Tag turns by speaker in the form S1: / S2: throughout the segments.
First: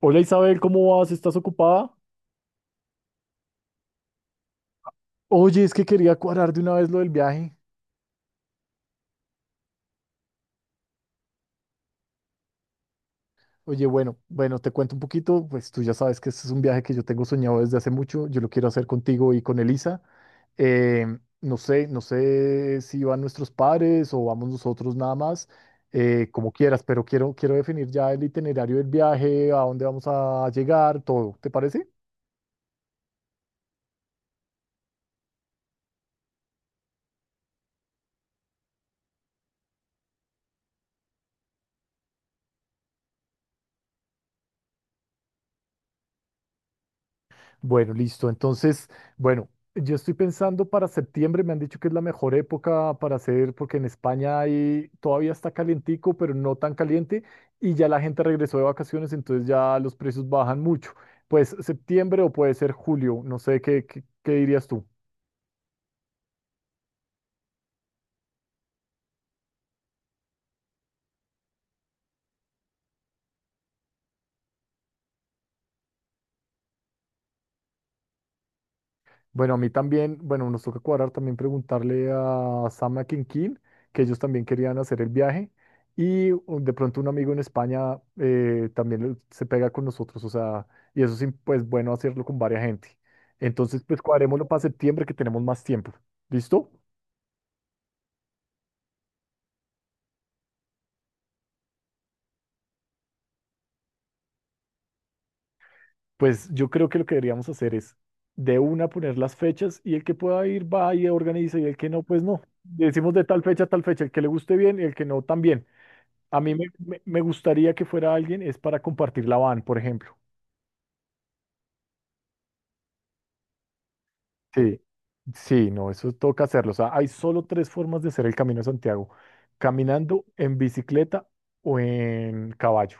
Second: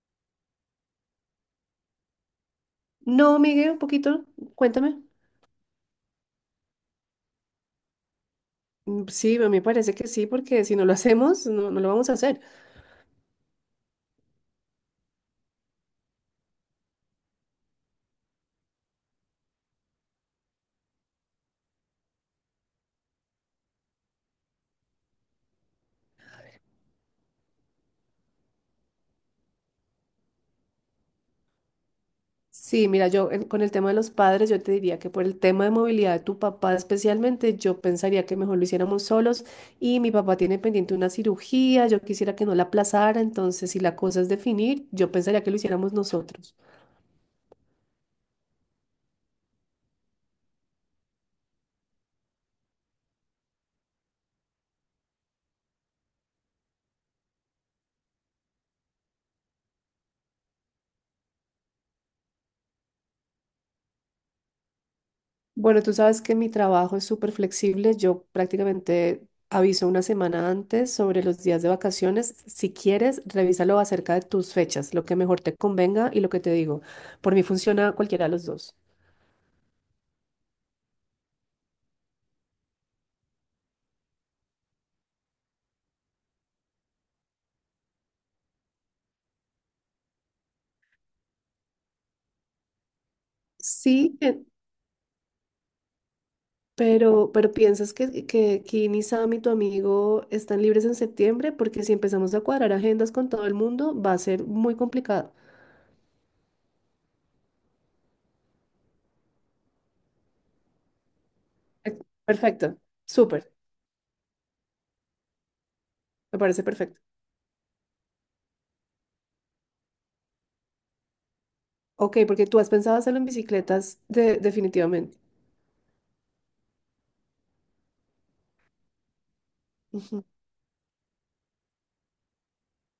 S1: Hola Isabel, ¿cómo vas? ¿Estás ocupada?
S2: No, Miguel, un poquito, cuéntame.
S1: Oye, es que quería cuadrar de una vez lo del viaje.
S2: Mm, sí, a mí me parece que sí, porque si no lo hacemos, no, no lo vamos a hacer.
S1: Oye, bueno, bueno, te cuento un poquito, pues tú ya sabes que este es un viaje que yo tengo soñado desde hace mucho, yo lo quiero hacer contigo y con Elisa. No sé si van nuestros padres o vamos nosotros nada más, como quieras, pero quiero definir ya el itinerario del viaje, a dónde vamos a llegar, todo, ¿te parece?
S2: Sí, mira, con el tema de los padres, yo te diría que por el tema de movilidad de tu papá especialmente, yo pensaría que mejor lo hiciéramos solos y mi papá tiene pendiente una cirugía, yo quisiera que no la aplazara, entonces si la cosa es definir, yo pensaría que lo hiciéramos nosotros.
S1: Bueno, listo. Entonces, bueno, yo estoy pensando para septiembre, me han dicho que es la mejor época para hacer, porque en España hay, todavía está calientico, pero no tan caliente, y ya la gente regresó de vacaciones, entonces ya los precios bajan mucho. Pues septiembre o puede ser julio, no sé, ¿qué dirías tú?
S2: Bueno, tú sabes que mi trabajo es súper flexible. Yo prácticamente aviso una semana antes sobre los días de vacaciones. Si quieres, revísalo acerca de tus fechas, lo que mejor te convenga y lo que te digo. Por mí funciona cualquiera de los dos.
S1: Bueno, a mí también, bueno, nos toca cuadrar también preguntarle a Sam a Kinkin, que ellos también querían hacer el viaje. Y de pronto un amigo en España también se pega con nosotros, o sea, y eso sí, pues bueno, hacerlo con varias gente. Entonces, pues
S2: Sí,
S1: cuadrémoslo para septiembre que tenemos más tiempo. ¿Listo?
S2: pero, pero ¿piensas que Kim y Sam y tu amigo están libres en septiembre? Porque si empezamos a cuadrar agendas con todo el mundo, va a ser muy complicado.
S1: Pues yo creo que lo que deberíamos hacer es de una poner las fechas y el que pueda ir va y organiza y el que
S2: Eh,
S1: no, pues no.
S2: Perfecto,
S1: Decimos de tal
S2: súper,
S1: fecha a tal fecha, el que le guste bien y el que no también.
S2: me
S1: A mí
S2: parece
S1: me,
S2: perfecto.
S1: me- me gustaría que fuera alguien, es para compartir la van, por ejemplo.
S2: Ok, porque tú has pensado hacerlo en
S1: Sí,
S2: definitivamente.
S1: sí, no, eso toca hacerlo. O sea, hay solo tres formas de hacer el Camino de Santiago, caminando,
S2: Ujú.
S1: en bicicleta o en caballo.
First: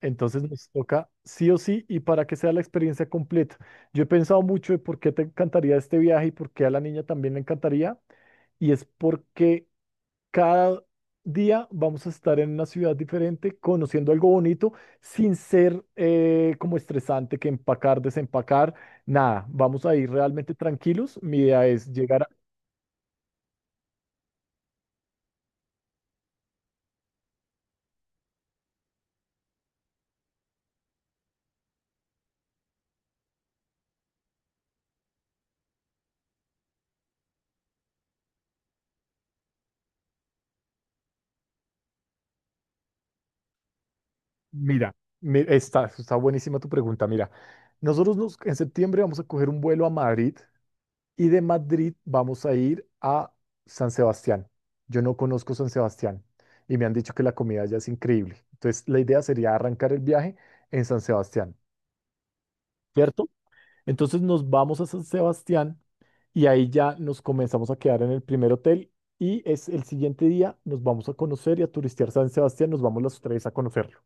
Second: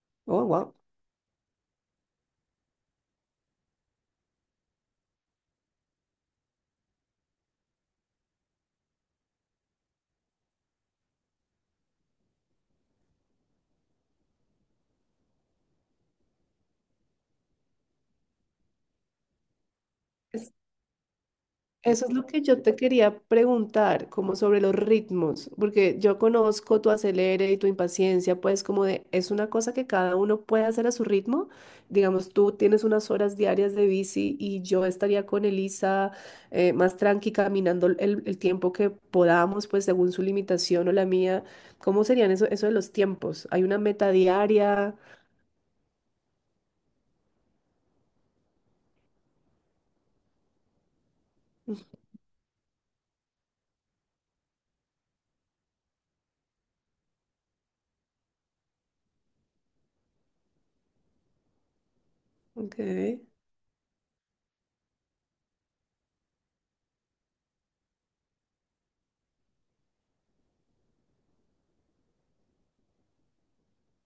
S1: Entonces
S2: Oh,
S1: nos
S2: wow.
S1: toca sí o sí y para que sea la experiencia completa. Yo he pensado mucho de por qué te encantaría este viaje y por qué a la niña también le encantaría. Y es porque cada día vamos a estar en una ciudad diferente, conociendo algo bonito, sin ser como estresante que empacar, desempacar, nada. Vamos a ir
S2: Es-
S1: realmente tranquilos. Mi idea es
S2: Eso es
S1: llegar
S2: lo
S1: a.
S2: que yo te quería preguntar, como sobre los ritmos, porque yo conozco tu acelere y tu impaciencia, pues como de, es una cosa que cada uno puede hacer a su ritmo. Digamos, tú tienes unas horas diarias de bici y yo estaría con Elisa más tranqui caminando el tiempo que podamos, pues según su limitación o la mía. ¿Cómo serían eso de los tiempos? ¿Hay una meta
S1: Mira,
S2: diaria?
S1: está buenísima tu pregunta. Mira, nosotros en septiembre vamos a coger un vuelo a Madrid y de Madrid vamos a ir a San Sebastián. Yo no conozco San Sebastián y me han dicho que la comida allá es increíble. Entonces, la idea sería arrancar el viaje en San Sebastián.
S2: Ok,
S1: ¿Cierto? Entonces nos vamos a San Sebastián y ahí ya nos comenzamos a quedar en el primer hotel y es el siguiente día nos vamos a conocer y a turistear San Sebastián, nos vamos los tres a conocerlo.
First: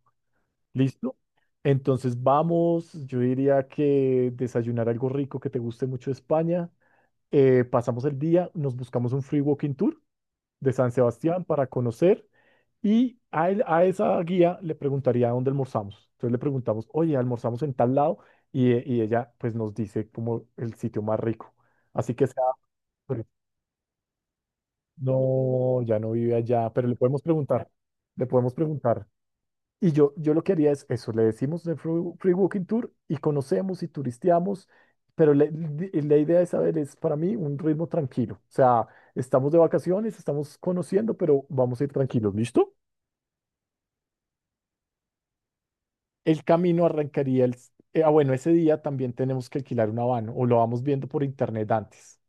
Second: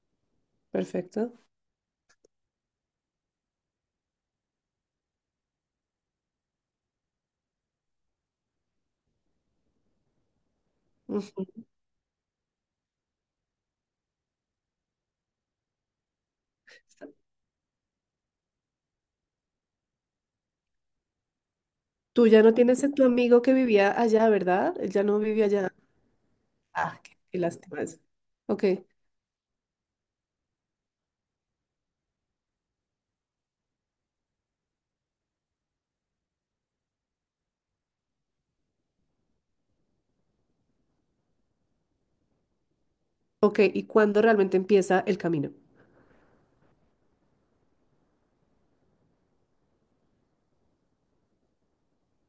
S1: ¿Listo?
S2: perfecto.
S1: Entonces vamos, yo diría que desayunar algo rico que te guste mucho de España, pasamos el día, nos buscamos un free walking tour de San Sebastián
S2: Ujú.
S1: para conocer y a esa guía le preguntaría dónde almorzamos. Entonces le preguntamos, oye, almorzamos en tal lado y ella pues nos dice como el sitio más rico. Así
S2: Tú
S1: que
S2: ya
S1: sea,
S2: no tienes a tu
S1: pero
S2: amigo que vivía allá, ¿verdad? Él ya no vive allá.
S1: no, ya no vive allá, pero le
S2: Ah, qué,
S1: podemos
S2: qué
S1: preguntar,
S2: lástima eso.
S1: le podemos
S2: Ok,
S1: preguntar. Y yo lo que haría es eso, le decimos de Free, Free Walking Tour y conocemos y turisteamos, pero la idea de saber es para mí un ritmo tranquilo. O sea, estamos de vacaciones, estamos conociendo, pero vamos a ir tranquilos, ¿listo?
S2: ok. ¿Y cuándo realmente empieza el camino?
S1: El camino arrancaría el ah, bueno, ese día también tenemos que alquilar una van o lo vamos viendo por internet antes.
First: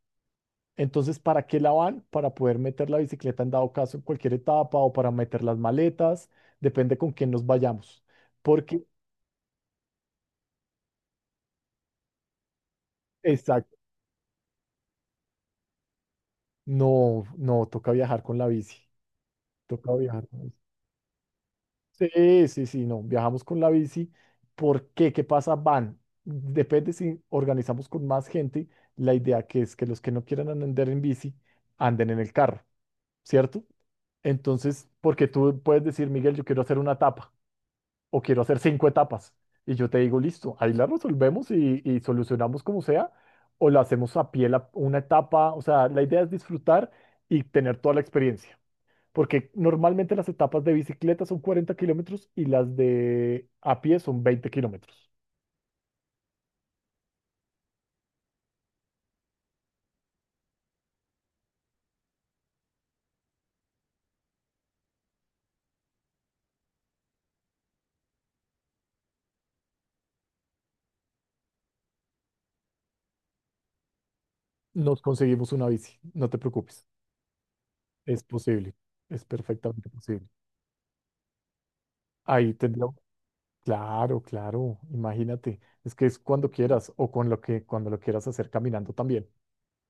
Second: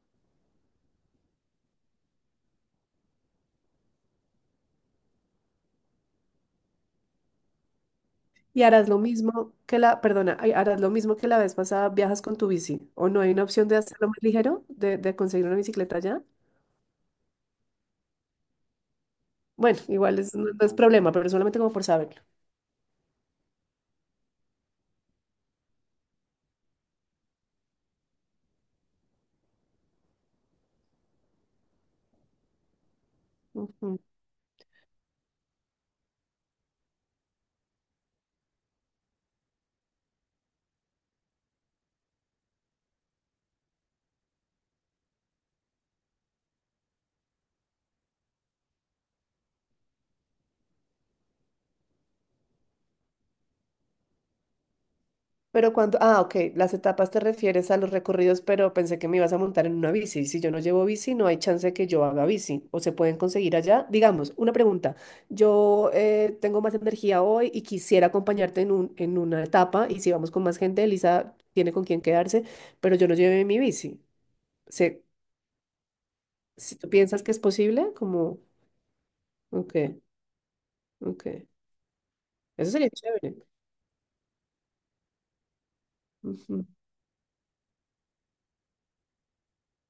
S1: Entonces, ¿para qué la van? Para poder meter la bicicleta en dado caso en cualquier etapa o para meter las maletas, depende con quién nos vayamos.
S2: Y
S1: Porque,
S2: harás lo mismo que la, perdona, ay, harás lo mismo que la vez pasada, viajas con tu bici. ¿O no hay una opción
S1: exacto,
S2: de hacerlo más ligero, de conseguir una bicicleta allá?
S1: no, no, toca viajar con la bici.
S2: Bueno,
S1: Toca
S2: igual
S1: viajar
S2: es,
S1: con la
S2: no,
S1: bici.
S2: no es problema, pero solamente como por saberlo.
S1: Sí, sí, sí, no, viajamos con la bici. ¿Por qué? ¿Qué pasa? Van. Depende si organizamos con más gente. La idea que es que los que no quieran andar en bici anden en el carro. ¿Cierto?
S2: Ujú.
S1: Entonces, porque tú puedes decir, Miguel, yo quiero hacer una etapa o quiero hacer cinco etapas. Y yo te digo, listo, ahí la resolvemos y solucionamos como sea, o la hacemos a pie una etapa. O sea, la idea es disfrutar y tener toda la experiencia. Porque normalmente las etapas de bicicleta son 40 kilómetros y las de a pie son 20 kilómetros.
S2: Pero cuando, ah, ok, las etapas te refieres a los recorridos, pero pensé que me ibas a montar en una bici. Si yo no llevo bici, no hay chance de que yo haga bici. O se pueden conseguir allá. Digamos, una pregunta. Yo tengo más energía hoy y quisiera acompañarte en un, en una etapa. Y si vamos con más gente, Elisa tiene con quién quedarse, pero yo no llevé mi bici.
S1: Nos
S2: Se,
S1: conseguimos una bici, no te
S2: si
S1: preocupes.
S2: tú piensas que es posible,
S1: Es
S2: como,
S1: posible, es perfectamente
S2: ok,
S1: posible.
S2: ok.
S1: Ahí
S2: Eso
S1: tendría.
S2: sería chévere.
S1: Claro, claro, imagínate, es que es cuando quieras o con lo que cuando lo quieras hacer caminando también.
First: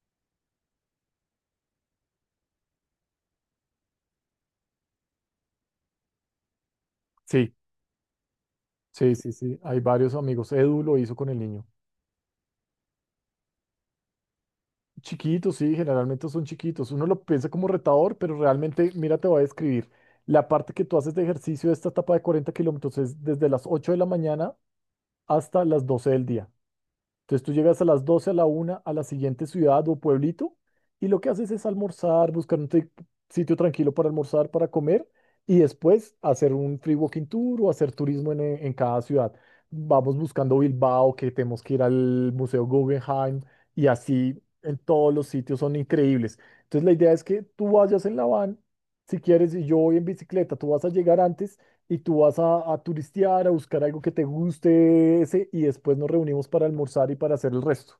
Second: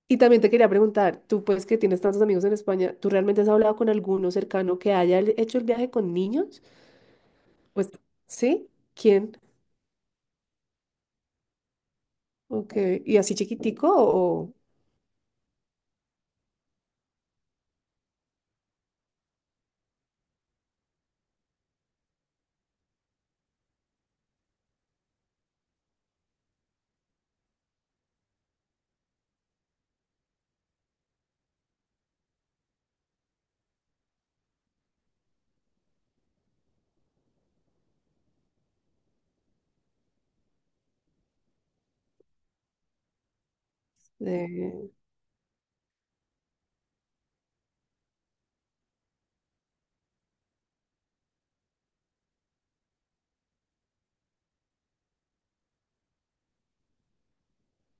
S2: Y también te quería preguntar, tú pues que tienes tantos amigos en España, ¿tú realmente has hablado con alguno cercano que haya hecho el viaje con niños?
S1: Sí,
S2: Pues, ¿sí?
S1: sí, sí,
S2: ¿Quién?
S1: sí, hay varios amigos. Edu lo hizo con el niño.
S2: Okay. ¿Y así chiquitico o...?
S1: Chiquitos, sí, generalmente son chiquitos. Uno lo piensa como retador, pero realmente, mira, te voy a describir. La parte que tú haces de ejercicio de esta etapa de 40 kilómetros es desde las 8 de la mañana hasta las 12 del día. Entonces tú llegas a las 12 a la una a la siguiente ciudad o pueblito y lo que haces es almorzar, buscar un sitio tranquilo para almorzar, para comer y después hacer un free walking tour o hacer turismo en cada ciudad. Vamos buscando Bilbao, que tenemos que ir al Museo Guggenheim y así en
S2: eh,
S1: todos los sitios son increíbles. Entonces la idea es que tú vayas en la van, si quieres, y yo voy en bicicleta, tú vas a llegar antes y tú vas a turistear, a buscar algo que te guste ese, y después nos reunimos para almorzar y para hacer el resto.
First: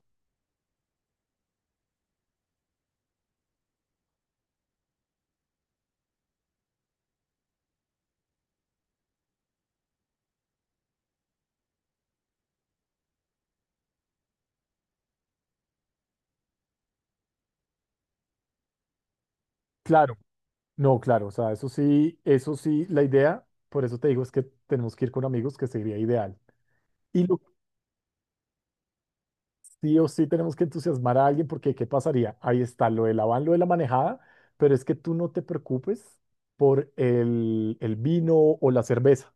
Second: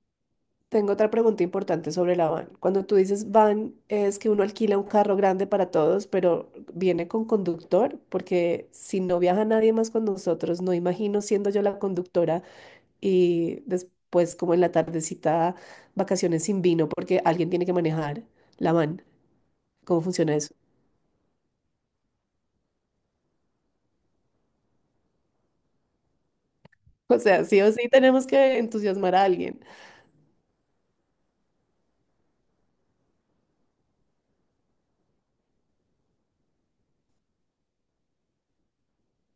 S2: Tengo otra pregunta importante sobre la van. Cuando tú dices van, es que uno alquila un carro grande para todos, pero viene con conductor, porque si no viaja nadie más con nosotros, no imagino siendo yo la conductora y después como en la tardecita vacaciones sin vino porque alguien tiene que manejar la van. ¿Cómo
S1: Claro,
S2: funciona eso?
S1: no, claro, o sea, eso sí, la idea, por eso te digo, es que tenemos que ir con amigos, que sería ideal.
S2: O
S1: Y lo
S2: sea,
S1: que
S2: sí o sí tenemos que entusiasmar a alguien.
S1: sí o sí tenemos que entusiasmar a alguien, porque ¿qué pasaría? Ahí está lo del van, lo de la manejada, pero es que tú no te preocupes por el vino o la cerveza,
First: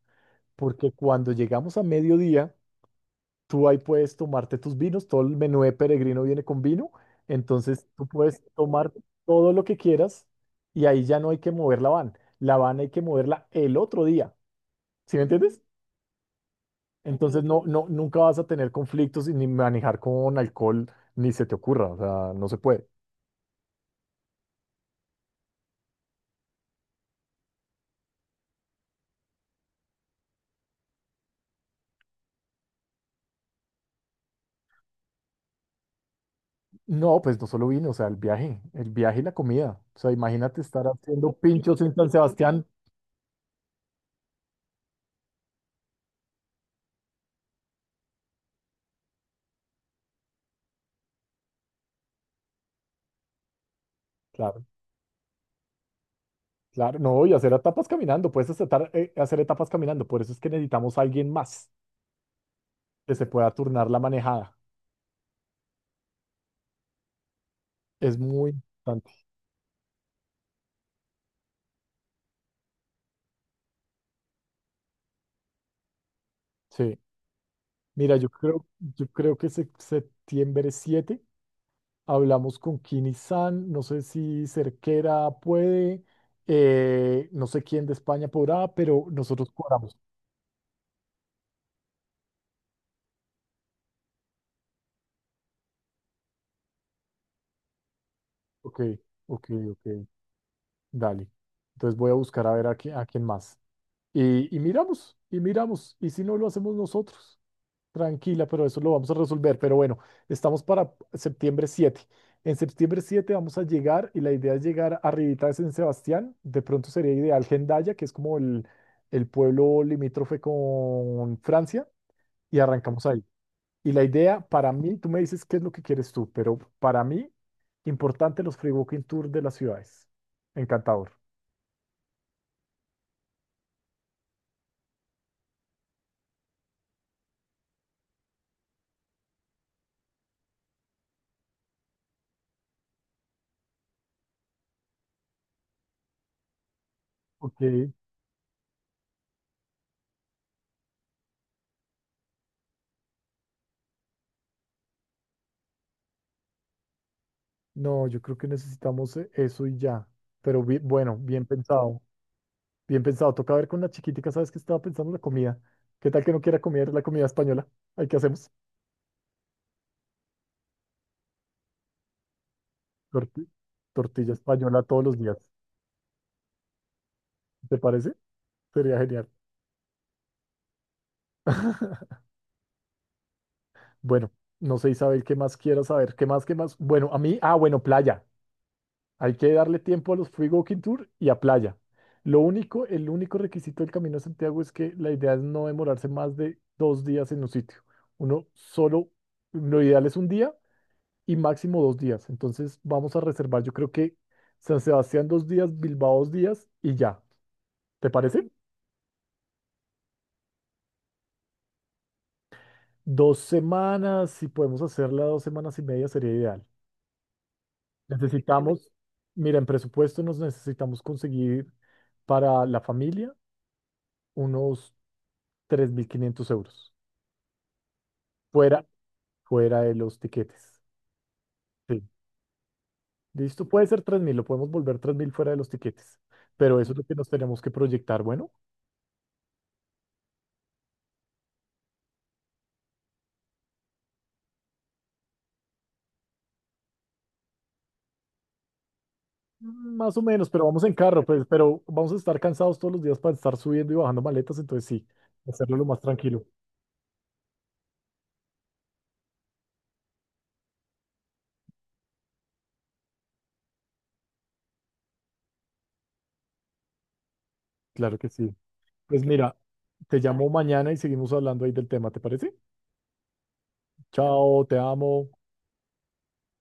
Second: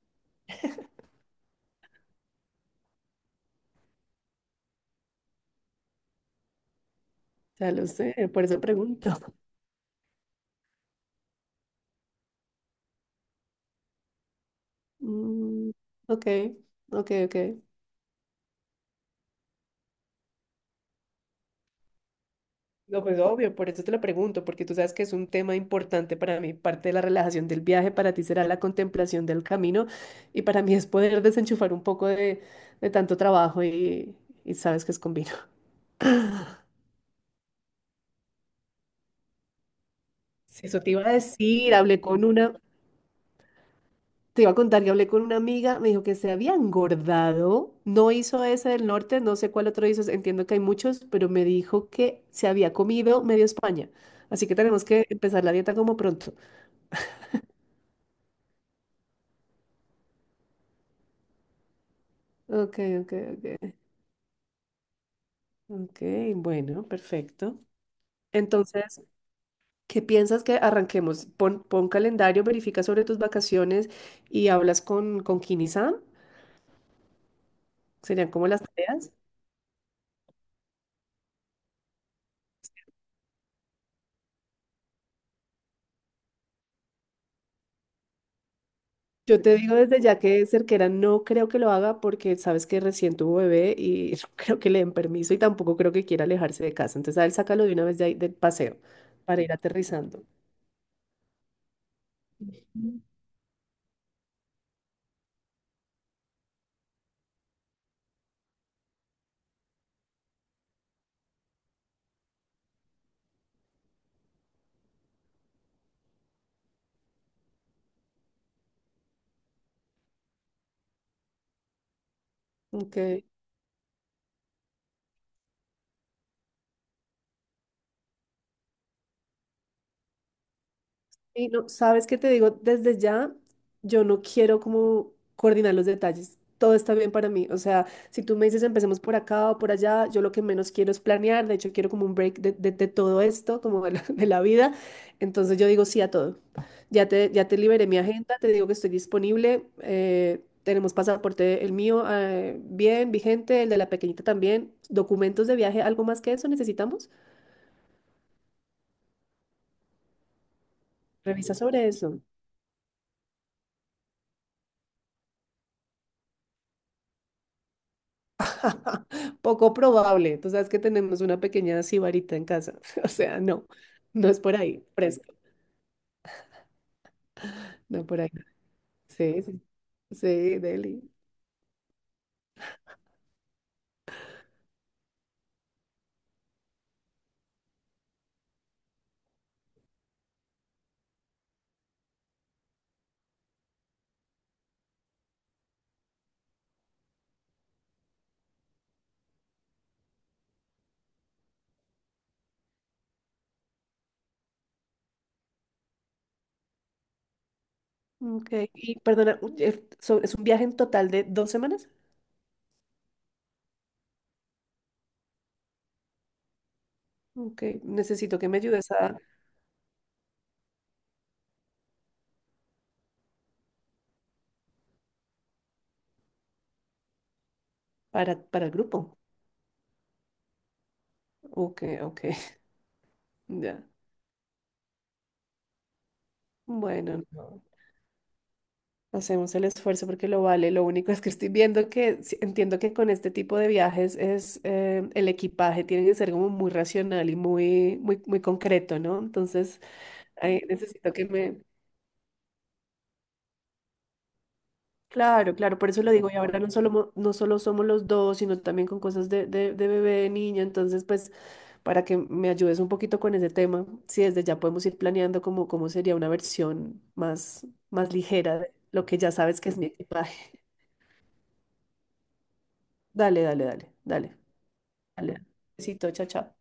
S1: porque cuando llegamos a mediodía, tú ahí puedes tomarte tus vinos, todo el menú de peregrino viene con vino,
S2: Ya lo
S1: entonces tú
S2: sé,
S1: puedes
S2: por eso
S1: tomar
S2: pregunto.
S1: todo lo que quieras y ahí ya no hay que mover la van. La van hay que moverla el otro día, ¿sí me entiendes?
S2: Mm, ok, ok, ok.
S1: Entonces no, no, nunca vas a tener conflictos y ni manejar con alcohol, ni se te ocurra, o sea, no se puede.
S2: No, pues obvio, por eso te lo pregunto, porque tú sabes que es un tema importante para mí. Parte de la relajación del viaje para ti será la contemplación del camino y para mí es poder desenchufar un poco de tanto trabajo y sabes que es con vino.
S1: No, pues no solo vino, o sea, el viaje y la comida. O sea, imagínate
S2: Sí, eso
S1: estar
S2: te iba a
S1: haciendo
S2: decir,
S1: pinchos en San Sebastián.
S2: te iba a contar que hablé con una amiga, me dijo que se había engordado, no hizo ese del norte, no sé cuál otro hizo, entiendo que hay muchos, pero me dijo que se había comido medio España, así que
S1: Claro,
S2: tenemos que empezar la dieta como pronto.
S1: claro, no, y hacer etapas caminando, puedes hacer, hacer etapas caminando, por eso es que necesitamos a alguien más.
S2: Ok, ok,
S1: Que se pueda
S2: ok,
S1: turnar la manejada.
S2: ok, bueno, perfecto.
S1: Es muy
S2: Entonces,
S1: importante.
S2: ¿qué piensas que arranquemos? Pon, pon calendario, verifica sobre tus vacaciones y hablas con Kini-san,
S1: Sí. Mira, yo
S2: serían como las
S1: creo, yo
S2: tareas.
S1: creo que septiembre 7 hablamos con Kini San, no sé si Cerquera puede, no sé quién de España podrá, pero
S2: Yo
S1: nosotros
S2: te, digo
S1: cuadramos.
S2: desde ya que Cerquera no creo que lo haga porque sabes que recién tuvo bebé y no creo que le den permiso y tampoco creo que quiera alejarse de casa. Entonces a él sácalo de una vez de ahí del paseo
S1: Ok,
S2: para
S1: ok,
S2: ir
S1: ok,
S2: aterrizando.
S1: dale. Entonces voy a buscar a ver a quién más. Y miramos, y miramos, y si no lo hacemos nosotros. Tranquila, pero eso lo vamos a resolver. Pero bueno, estamos para septiembre 7. En septiembre 7 vamos a llegar y la idea es llegar arribita de San Sebastián. De pronto sería ideal Hendaya, que es como el pueblo limítrofe con Francia, y arrancamos ahí.
S2: Ok.
S1: Y la idea para mí, tú me dices qué es lo que quieres tú, pero para mí, importante los free walking tour de las ciudades. Encantador.
S2: Y no, ¿sabes qué te digo? Desde ya, yo no quiero como coordinar los detalles. Todo está bien para mí. O sea, si tú me dices empecemos por acá o por allá, yo lo que menos quiero es planear. De hecho, quiero como un break de todo esto, como de la, de la vida. Entonces yo digo sí a todo. Ya
S1: Ok,
S2: te liberé mi agenda, te digo que estoy disponible. Tenemos pasaporte, el mío, bien, vigente, el de la pequeñita también. Documentos de viaje, ¿algo más que eso necesitamos?
S1: no, yo creo que necesitamos eso y ya. Pero bueno, bien
S2: Revisa sobre
S1: pensado.
S2: eso.
S1: Bien pensado, toca ver con la chiquitica, ¿sabes qué estaba pensando? La comida. ¿Qué tal que no quiera comer la comida española? ¿Ahí qué hacemos?
S2: Poco probable. Tú sabes que tenemos una pequeña sibarita en casa. O sea,
S1: Torti-
S2: no, no
S1: tortilla
S2: es por
S1: española
S2: ahí,
S1: todos los
S2: fresco.
S1: días. ¿Te
S2: No
S1: parece?
S2: por ahí.
S1: Sería genial.
S2: Sí, sí, sí, Deli.
S1: Bueno, no sé, Isabel, ¿qué más quieras saber? ¿Qué más, qué más? Bueno, a mí, ah, bueno, playa. Hay que darle tiempo a los Free Walking Tour y a playa. Lo único, el único requisito del Camino de Santiago es que la idea es no demorarse más de 2 días en un sitio. Uno solo, lo ideal es un día y máximo 2 días. Entonces vamos a reservar, yo creo que San Sebastián 2 días, Bilbao 2 días y ya. ¿Te parece?
S2: Ok. Y perdona, ¿es un viaje en total de dos semanas?
S1: 2 semanas, si podemos hacerla 2 semanas y media sería ideal.
S2: Ok. Necesito que me ayudes
S1: Necesitamos,
S2: a,
S1: mira, en presupuesto nos necesitamos conseguir para la familia unos 3.500 euros,
S2: para el
S1: fuera,
S2: grupo.
S1: fuera de los tiquetes.
S2: Ok,
S1: Sí.
S2: ok.
S1: ¿Listo?
S2: Ya.
S1: Puede ser 3.000 lo podemos volver 3.000 fuera de los tiquetes, pero eso es lo que
S2: Bueno,
S1: nos tenemos
S2: no.
S1: que proyectar, bueno.
S2: Hacemos el esfuerzo porque lo vale. Lo único es que estoy viendo que sí, entiendo que con este tipo de viajes es el equipaje tiene que ser como muy racional y muy, muy, muy concreto, ¿no? Entonces,
S1: Más o menos,
S2: ahí
S1: pero vamos en
S2: necesito
S1: carro,
S2: que
S1: pues,
S2: me.
S1: pero vamos a estar cansados todos los días para estar subiendo y bajando maletas, entonces sí,
S2: Claro,
S1: hacerlo
S2: claro,
S1: lo
S2: por
S1: más
S2: eso lo digo. Y
S1: tranquilo.
S2: ahora no solo somos los dos, sino también con cosas de bebé, de niña. Entonces, pues, para que me ayudes un poquito con ese tema, si desde ya podemos ir planeando cómo sería una versión más, más
S1: Claro que sí.
S2: ligera de lo que
S1: Pues
S2: ya
S1: mira,
S2: sabes que es mi
S1: te llamo
S2: equipaje.
S1: mañana y seguimos hablando ahí del tema, ¿te parece?
S2: Dale, dale, dale, dale.
S1: Chao, te amo.
S2: Dale. Besito, chao, chao.